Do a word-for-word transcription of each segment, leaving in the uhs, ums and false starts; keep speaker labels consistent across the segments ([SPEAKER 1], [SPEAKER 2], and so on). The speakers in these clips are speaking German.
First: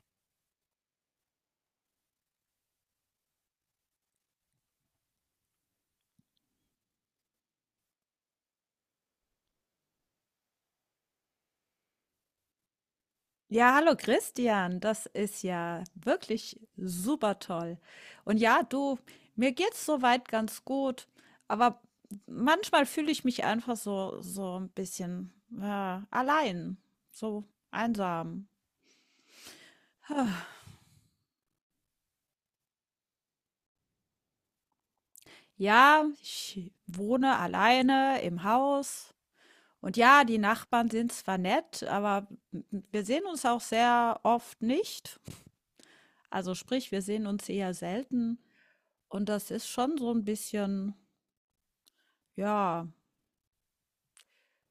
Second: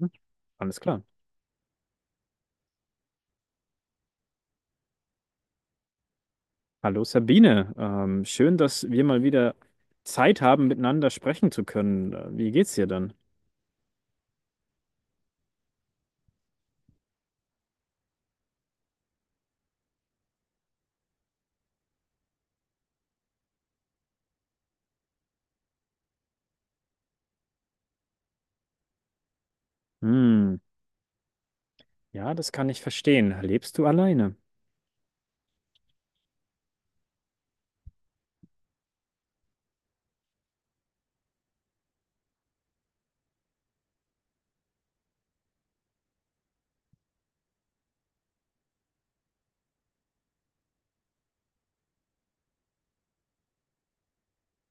[SPEAKER 1] Hm. Alles klar. Hallo Sabine, ähm, schön, dass wir mal wieder Zeit haben, miteinander sprechen zu können. Äh, Wie geht's dir denn?
[SPEAKER 2] Ja, hallo Christian, das ist ja wirklich super toll. Und ja, du, mir geht's soweit ganz gut, aber manchmal fühle ich mich einfach so so ein bisschen ja, allein, so einsam.
[SPEAKER 1] Hm, ja, das kann ich verstehen. Lebst du alleine?
[SPEAKER 2] Ja, ich wohne alleine im Haus und ja, die Nachbarn sind zwar nett, aber wir sehen uns auch sehr oft nicht. Also sprich, wir sehen uns eher selten und das ist schon so ein bisschen Ja,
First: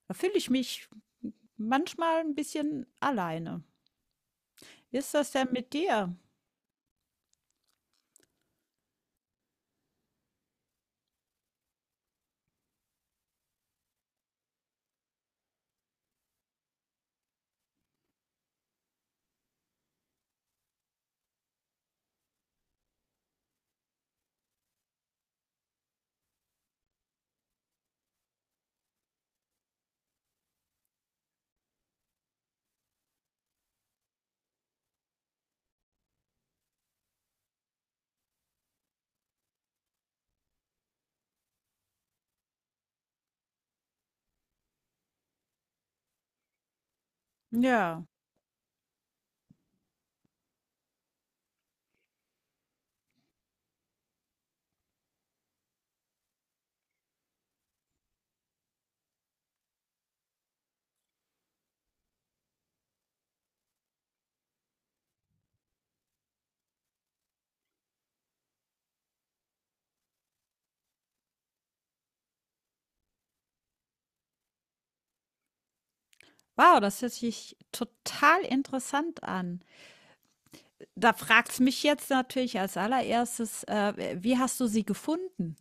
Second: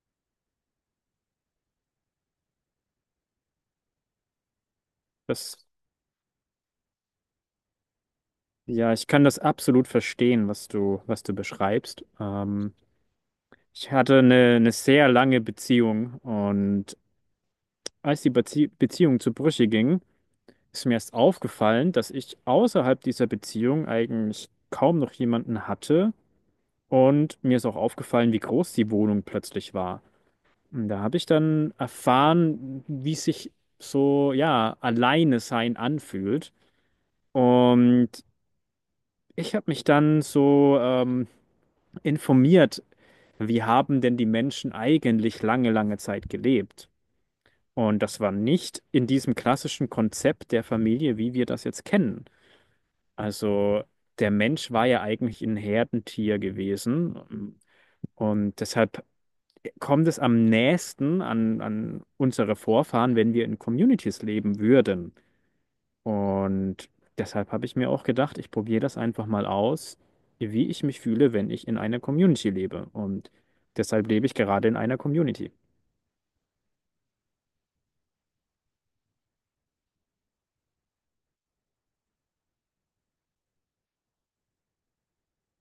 [SPEAKER 2] da fühle ich mich manchmal ein bisschen alleine. Wie ist das denn
[SPEAKER 1] Das,
[SPEAKER 2] mit dir?
[SPEAKER 1] ja, ich kann das absolut verstehen, was du, was du beschreibst. Ähm, ich hatte eine, eine sehr lange Beziehung und als die Bezie Beziehung zu Brüche ging, ist mir erst aufgefallen, dass ich außerhalb dieser Beziehung eigentlich kaum noch jemanden hatte. Und mir ist auch aufgefallen, wie groß die Wohnung plötzlich war. Und da habe ich dann erfahren, wie sich so, ja, alleine sein anfühlt. Und ich habe mich dann so ähm, informiert, wie haben denn die Menschen eigentlich lange, lange Zeit gelebt? Und
[SPEAKER 2] Ja.
[SPEAKER 1] das war nicht in diesem klassischen Konzept der Familie, wie wir das jetzt kennen. Also der Mensch war ja eigentlich ein Herdentier gewesen. Und deshalb kommt es am nächsten an, an unsere Vorfahren, wenn wir in Communities leben würden. Und deshalb habe ich mir auch gedacht, ich probiere das einfach mal aus, wie ich mich fühle, wenn ich in einer Community lebe. Und deshalb lebe ich gerade in einer Community.
[SPEAKER 2] Wow, das hört sich total interessant an. Da fragt's mich jetzt natürlich als Allererstes, äh, wie hast du sie gefunden?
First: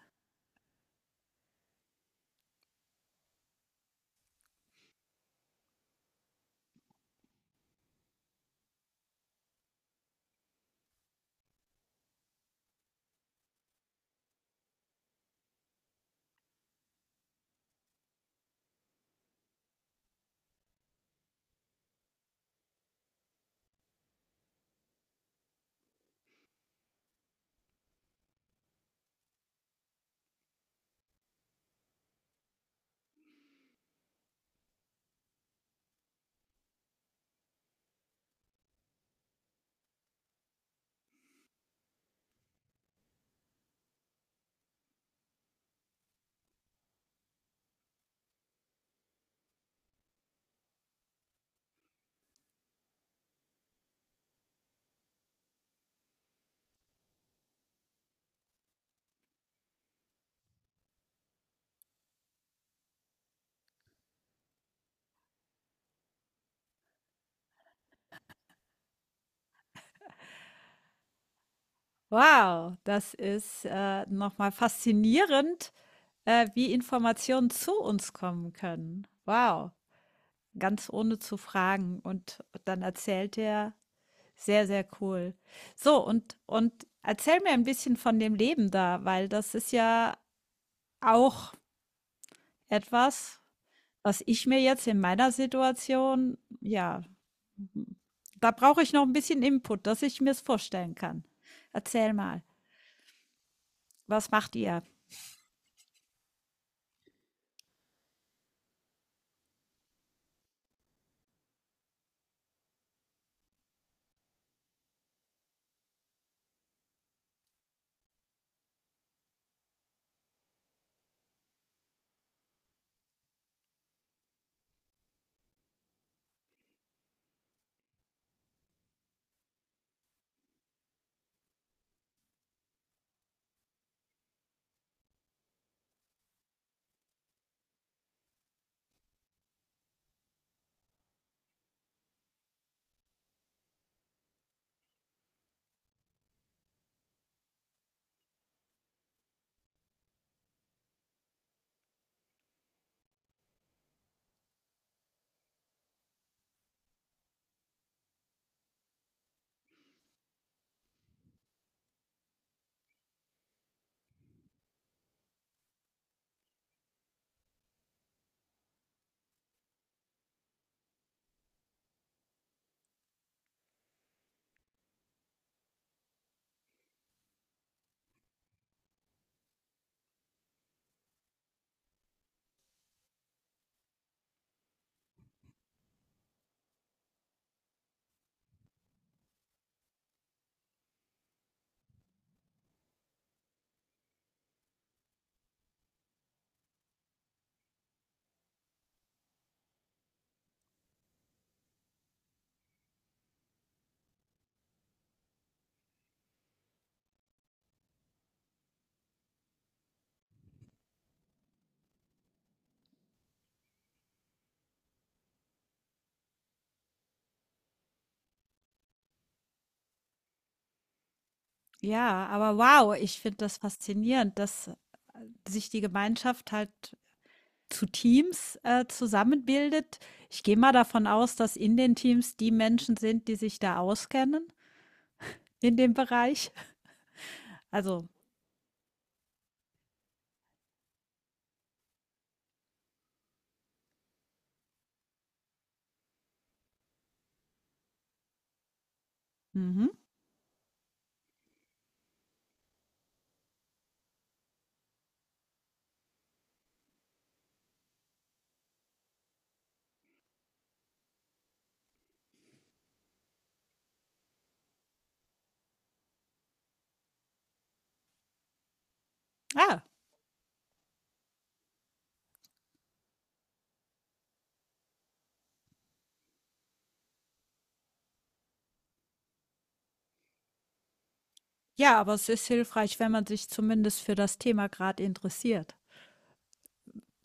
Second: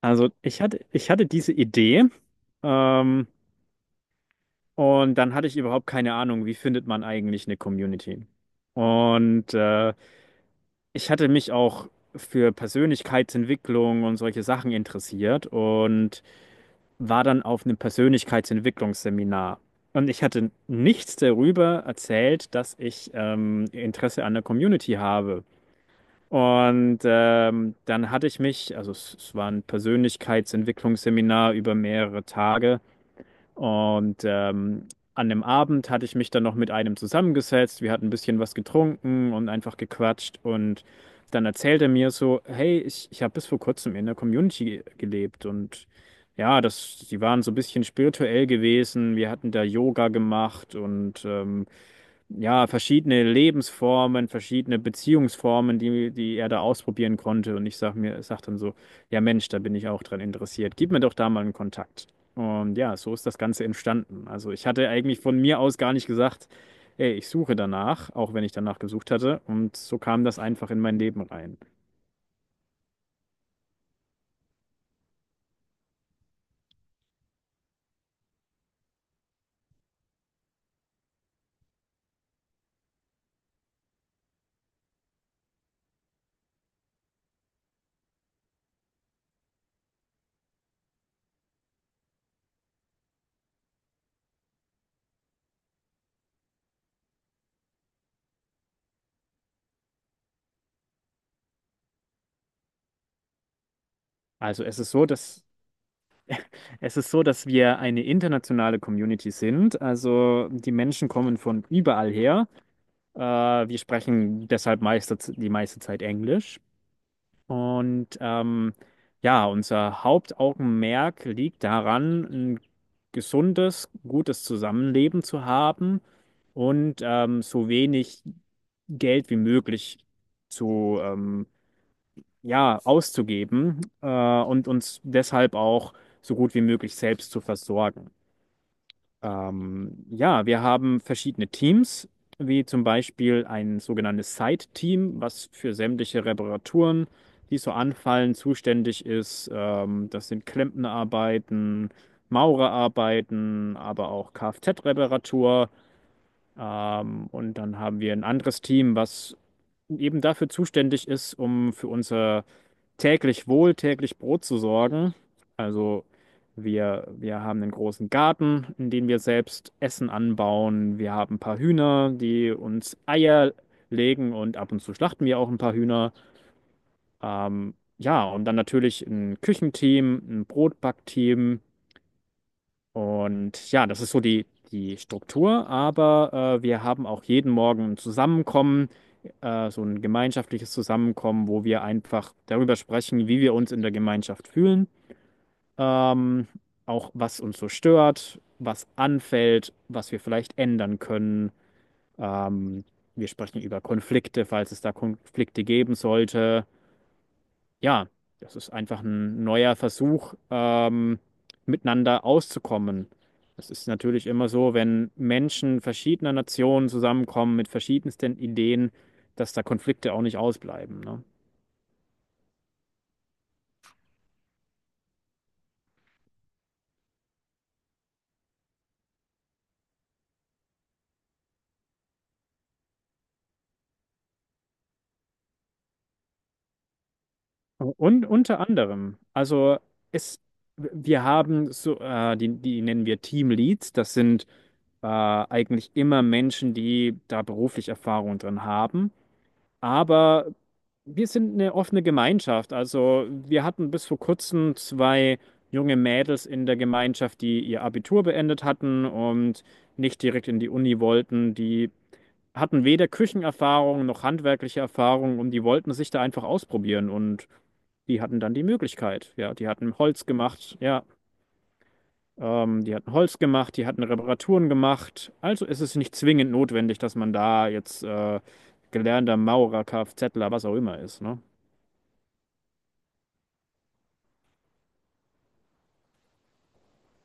[SPEAKER 1] Also ich hatte, ich hatte diese Idee. Ähm, Und dann hatte ich überhaupt keine Ahnung, wie findet man eigentlich eine Community. Und äh, ich hatte mich auch für Persönlichkeitsentwicklung und solche Sachen interessiert und war dann auf einem Persönlichkeitsentwicklungsseminar. Und ich hatte nichts darüber erzählt, dass ich ähm, Interesse an der Community habe. Und ähm, dann hatte ich mich, also es, es war ein Persönlichkeitsentwicklungsseminar über mehrere Tage. Und ähm, an dem Abend hatte ich mich dann noch mit einem zusammengesetzt. Wir hatten ein bisschen was getrunken und einfach gequatscht. Und dann erzählt er mir so, hey, ich, ich habe bis vor kurzem in der Community gelebt. Und ja, das, die waren so ein bisschen spirituell gewesen. Wir hatten da Yoga gemacht und ähm, ja, verschiedene Lebensformen, verschiedene Beziehungsformen, die, die er da ausprobieren konnte. Und ich sag mir, sag dann so, ja Mensch, da bin ich auch dran interessiert. Gib mir doch da mal einen Kontakt. Und ja, so ist das Ganze entstanden. Also ich hatte eigentlich von mir aus gar nicht gesagt, ey, ich suche danach, auch wenn ich danach gesucht hatte. Und so kam das einfach in mein Leben rein.
[SPEAKER 2] Wow, das ist, äh, noch faszinierend, äh, wie Informationen zu uns kommen können. Wow, ganz ohne zu fragen und dann erzählt er Sehr, sehr cool. So, und, und erzähl mir ein bisschen von dem Leben da, weil das ist ja auch etwas, was ich mir jetzt in meiner Situation, ja, da brauche ich noch ein bisschen Input, dass ich mir es vorstellen kann. Erzähl mal, was macht
[SPEAKER 1] Also es
[SPEAKER 2] ihr?
[SPEAKER 1] ist so, dass Es ist so, dass wir eine internationale Community sind. Also die Menschen kommen von überall her. Äh, wir sprechen deshalb meiste, die meiste Zeit Englisch. Und ähm, ja, unser Hauptaugenmerk liegt daran, ein gesundes, gutes Zusammenleben zu haben und ähm, so wenig Geld wie möglich zu ähm, ja, auszugeben äh, und uns deshalb auch so gut wie möglich selbst zu versorgen. Ähm, ja, wir haben verschiedene Teams, wie zum Beispiel ein sogenanntes Site-Team, was für sämtliche Reparaturen, die so anfallen, zuständig ist. Ähm, das sind Klempnerarbeiten, Maurerarbeiten, aber auch Kfz-Reparatur. Ähm, und dann haben wir ein anderes Team, was eben dafür zuständig ist, um für unser täglich Wohl, täglich Brot zu sorgen. Also wir, wir haben einen großen Garten, in dem wir selbst Essen anbauen. Wir haben ein paar Hühner, die uns Eier legen, und ab und zu schlachten wir auch ein paar Hühner. Ähm, ja, und dann natürlich ein Küchenteam, ein Brotbackteam. Und ja, das ist so die, die Struktur, aber äh, wir haben auch jeden Morgen ein Zusammenkommen, äh, so ein gemeinschaftliches Zusammenkommen, wo wir einfach darüber sprechen, wie wir uns in der Gemeinschaft fühlen, ähm, auch was uns so stört, was anfällt, was wir vielleicht ändern können. Ähm, Wir sprechen über Konflikte, falls es da Konflikte geben sollte. Ja, das ist einfach ein neuer Versuch, ähm, miteinander auszukommen. Es ist natürlich immer so, wenn Menschen verschiedener Nationen zusammenkommen mit verschiedensten Ideen, dass da Konflikte auch nicht ausbleiben, ne?
[SPEAKER 2] Ja, aber wow, ich finde das faszinierend, dass sich die Gemeinschaft halt zu Teams äh, zusammenbildet. Ich gehe mal davon aus, dass in den Teams die Menschen sind, die sich da auskennen in dem Bereich. Also,
[SPEAKER 1] Und unter anderem, also es, wir haben so, äh, die, die nennen wir Teamleads, das sind äh, eigentlich immer Menschen, die da beruflich Erfahrung drin haben.
[SPEAKER 2] mhm.
[SPEAKER 1] Aber wir sind eine offene Gemeinschaft. Also wir hatten bis vor kurzem zwei junge Mädels in der Gemeinschaft, die ihr Abitur beendet hatten und nicht direkt in die Uni wollten. Die hatten weder Küchenerfahrung noch handwerkliche Erfahrung und die wollten sich da einfach ausprobieren, und die hatten dann die Möglichkeit. Ja, die
[SPEAKER 2] Ah,
[SPEAKER 1] hatten Holz gemacht. Ja. Ähm, die hatten Holz gemacht, die hatten Reparaturen gemacht. Also ist es nicht zwingend notwendig, dass man da jetzt äh, gelernter Maurer, Kfzler, was auch immer ist, ne?
[SPEAKER 2] ja, aber es ist hilfreich, wenn man sich zumindest für das Thema gerade interessiert,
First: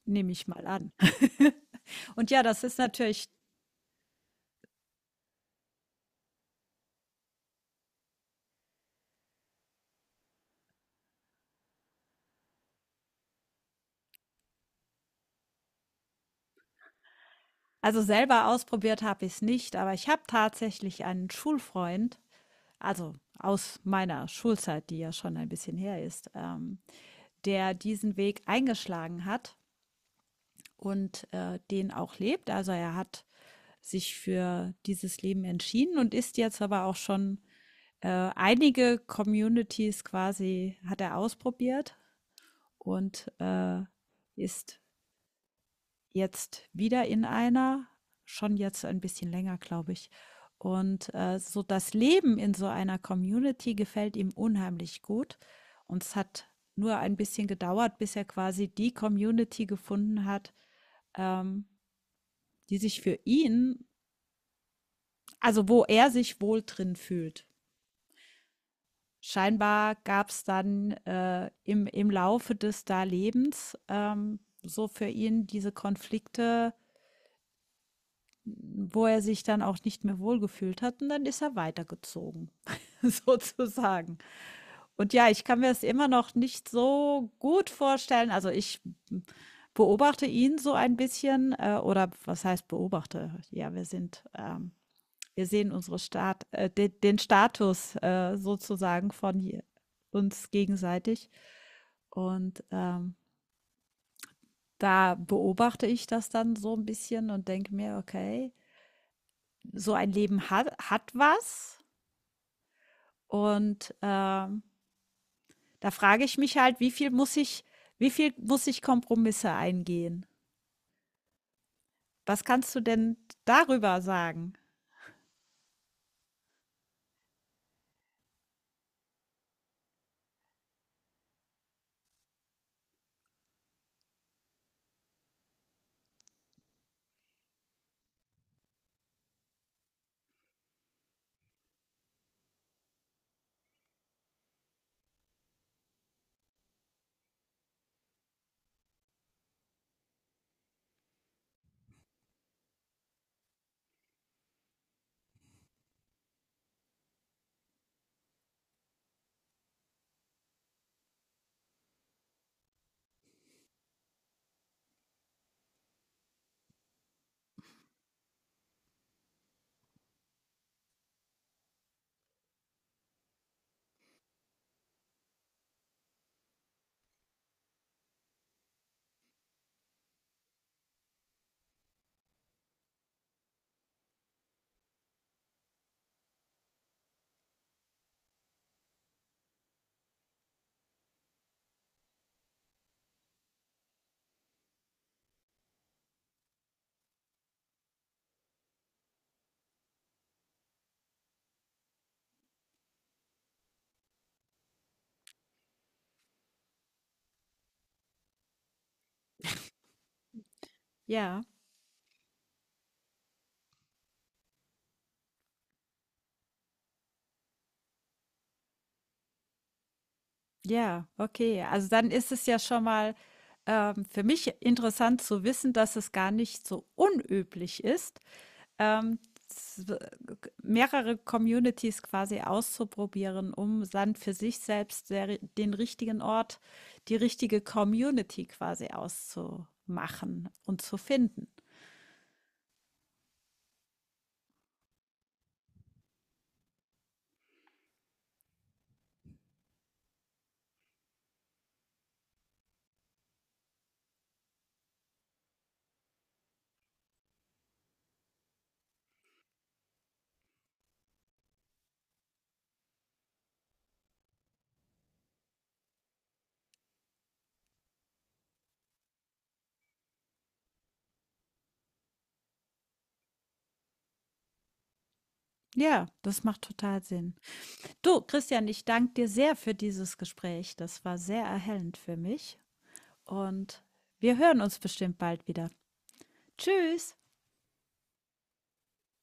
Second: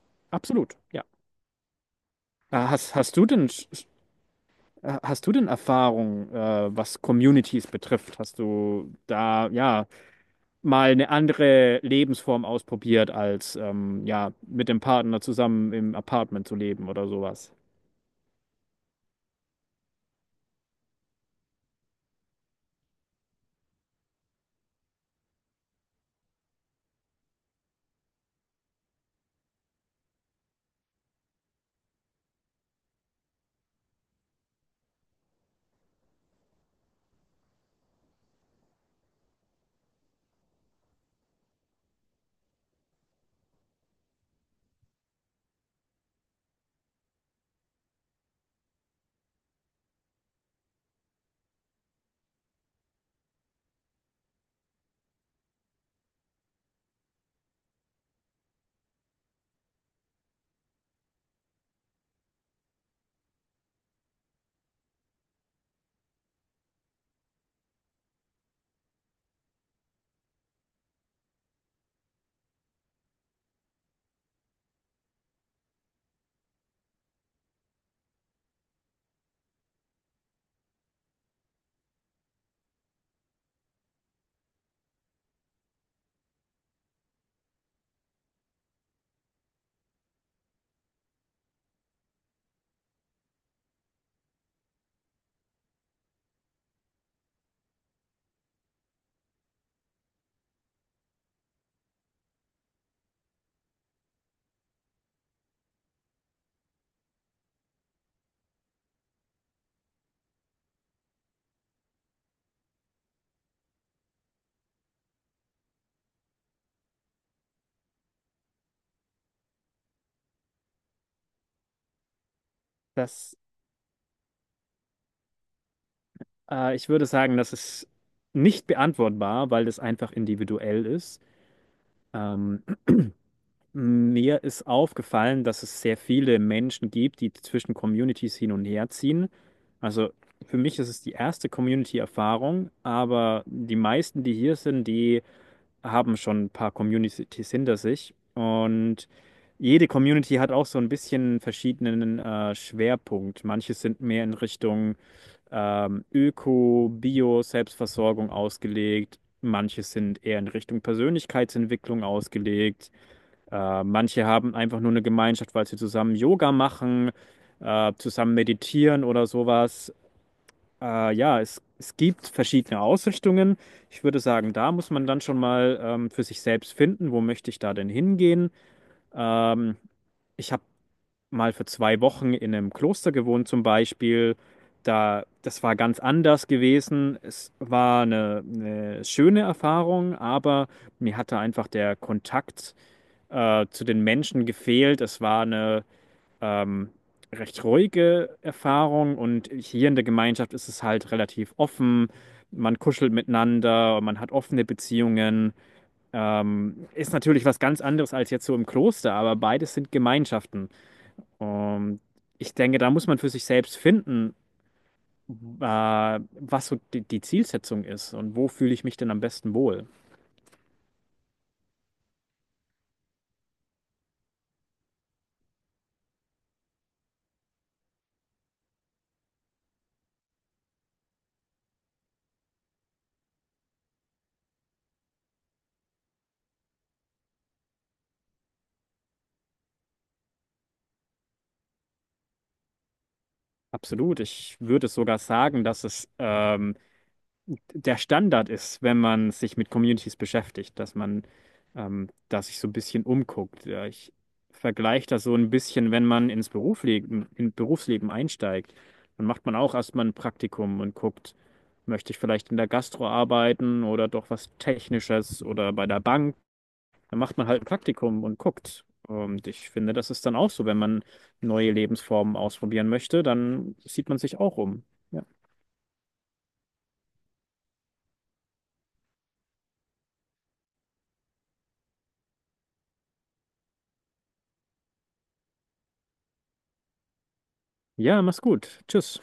[SPEAKER 2] nehme ich mal
[SPEAKER 1] Absolut,
[SPEAKER 2] an.
[SPEAKER 1] ja.
[SPEAKER 2] Und ja,
[SPEAKER 1] Äh,
[SPEAKER 2] das ist
[SPEAKER 1] Hast, hast du
[SPEAKER 2] natürlich,
[SPEAKER 1] denn, äh, hast du denn Erfahrung, äh, was Communities betrifft? Hast du da, ja, mal eine andere Lebensform ausprobiert, als, ähm, ja, mit dem Partner zusammen im Apartment zu leben oder sowas?
[SPEAKER 2] also selber ausprobiert habe ich es nicht, aber ich habe tatsächlich einen Schulfreund, also aus meiner Schulzeit, die ja schon ein bisschen her ist, ähm, der diesen Weg eingeschlagen hat und äh, den auch lebt. Also er hat sich für dieses Leben entschieden und ist jetzt aber auch schon äh, einige Communities quasi hat er ausprobiert und äh, ist jetzt wieder in einer, schon jetzt ein bisschen länger, glaube ich. Und äh, so das Leben in so einer Community gefällt ihm unheimlich gut. Und es hat nur ein bisschen gedauert, bis er quasi die Community gefunden hat, ähm, die sich für ihn, also wo er sich wohl drin fühlt. scheinbar gab es dann, äh, im im Laufe des da Lebens, ähm, so für ihn diese Konflikte, wo er sich dann auch nicht mehr wohlgefühlt hat und dann ist er weitergezogen, sozusagen. Und ja, ich kann mir das immer noch nicht so gut vorstellen. Also, ich beobachte ihn so ein bisschen, äh, oder was heißt beobachte? Ja, wir sind, ähm Wir sehen unsere Stat äh, de den Status äh, sozusagen von uns gegenseitig. Und ähm, da beobachte ich das dann so ein bisschen und denke mir, okay, so ein Leben hat, hat was. Und ähm, da frage ich mich halt, wie viel muss ich, wie viel muss ich Kompromisse eingehen? Was kannst du denn
[SPEAKER 1] Das,
[SPEAKER 2] darüber sagen?
[SPEAKER 1] äh, Ich würde sagen, das ist nicht beantwortbar, weil das einfach individuell ist. Ähm, Mir ist aufgefallen, dass es sehr viele Menschen gibt, die zwischen Communities hin und her ziehen. Also für mich ist es die erste Community-Erfahrung, aber die meisten, die hier sind, die haben schon ein paar Communities hinter sich. Und jede Community hat auch so ein bisschen verschiedenen äh, Schwerpunkt. Manche sind mehr in Richtung ähm, Öko, Bio, Selbstversorgung ausgelegt. Manche sind eher in Richtung Persönlichkeitsentwicklung ausgelegt. Äh, manche haben einfach nur eine Gemeinschaft, weil sie zusammen Yoga machen, äh, zusammen meditieren oder sowas. Äh, ja, es, es gibt verschiedene Ausrichtungen. Ich würde sagen, da muss man dann schon mal ähm, für sich selbst finden, wo möchte ich da denn hingehen. Ähm, Ich habe mal für zwei Wochen in einem Kloster gewohnt zum Beispiel. Da, das war ganz anders gewesen. Es war eine, eine schöne Erfahrung, aber mir hatte einfach der Kontakt äh, zu den Menschen gefehlt. Es war eine ähm, recht ruhige Erfahrung, und hier in der Gemeinschaft ist es halt relativ offen. Man kuschelt miteinander, man hat offene Beziehungen. Ähm, ist natürlich was ganz anderes als jetzt so im Kloster, aber beides sind Gemeinschaften.
[SPEAKER 2] Ja.
[SPEAKER 1] Und ich denke, da muss man für sich selbst finden, äh, was so die, die Zielsetzung ist und wo fühle ich mich denn am besten wohl.
[SPEAKER 2] Ja, okay. Also dann ist es ja schon mal ähm, für mich interessant zu wissen, dass es gar nicht so unüblich ist, ähm, s- mehrere Communities quasi auszuprobieren, um dann für sich selbst der, ri- den richtigen Ort, die richtige Community quasi auszumachen und zu finden.
[SPEAKER 1] Absolut. Ich würde sogar sagen, dass es ähm, der Standard ist, wenn man sich mit Communities beschäftigt, dass man ähm, da sich so ein bisschen umguckt. Ja, ich vergleiche das so ein bisschen, wenn man ins Berufsleben, in Berufsleben einsteigt, dann macht man auch erstmal ein Praktikum und guckt, möchte ich vielleicht in der Gastro arbeiten oder doch was Technisches oder bei der Bank. Dann macht man halt ein Praktikum und guckt. Und ich finde, das ist dann auch so, wenn man neue Lebensformen ausprobieren möchte, dann sieht man sich auch um. Ja,
[SPEAKER 2] Ja, das macht total Sinn. Du, Christian, ich danke dir sehr für dieses Gespräch. Das war sehr erhellend für mich. und wir hören uns bestimmt bald wieder. Tschüss!
[SPEAKER 1] ja, mach's gut. Tschüss.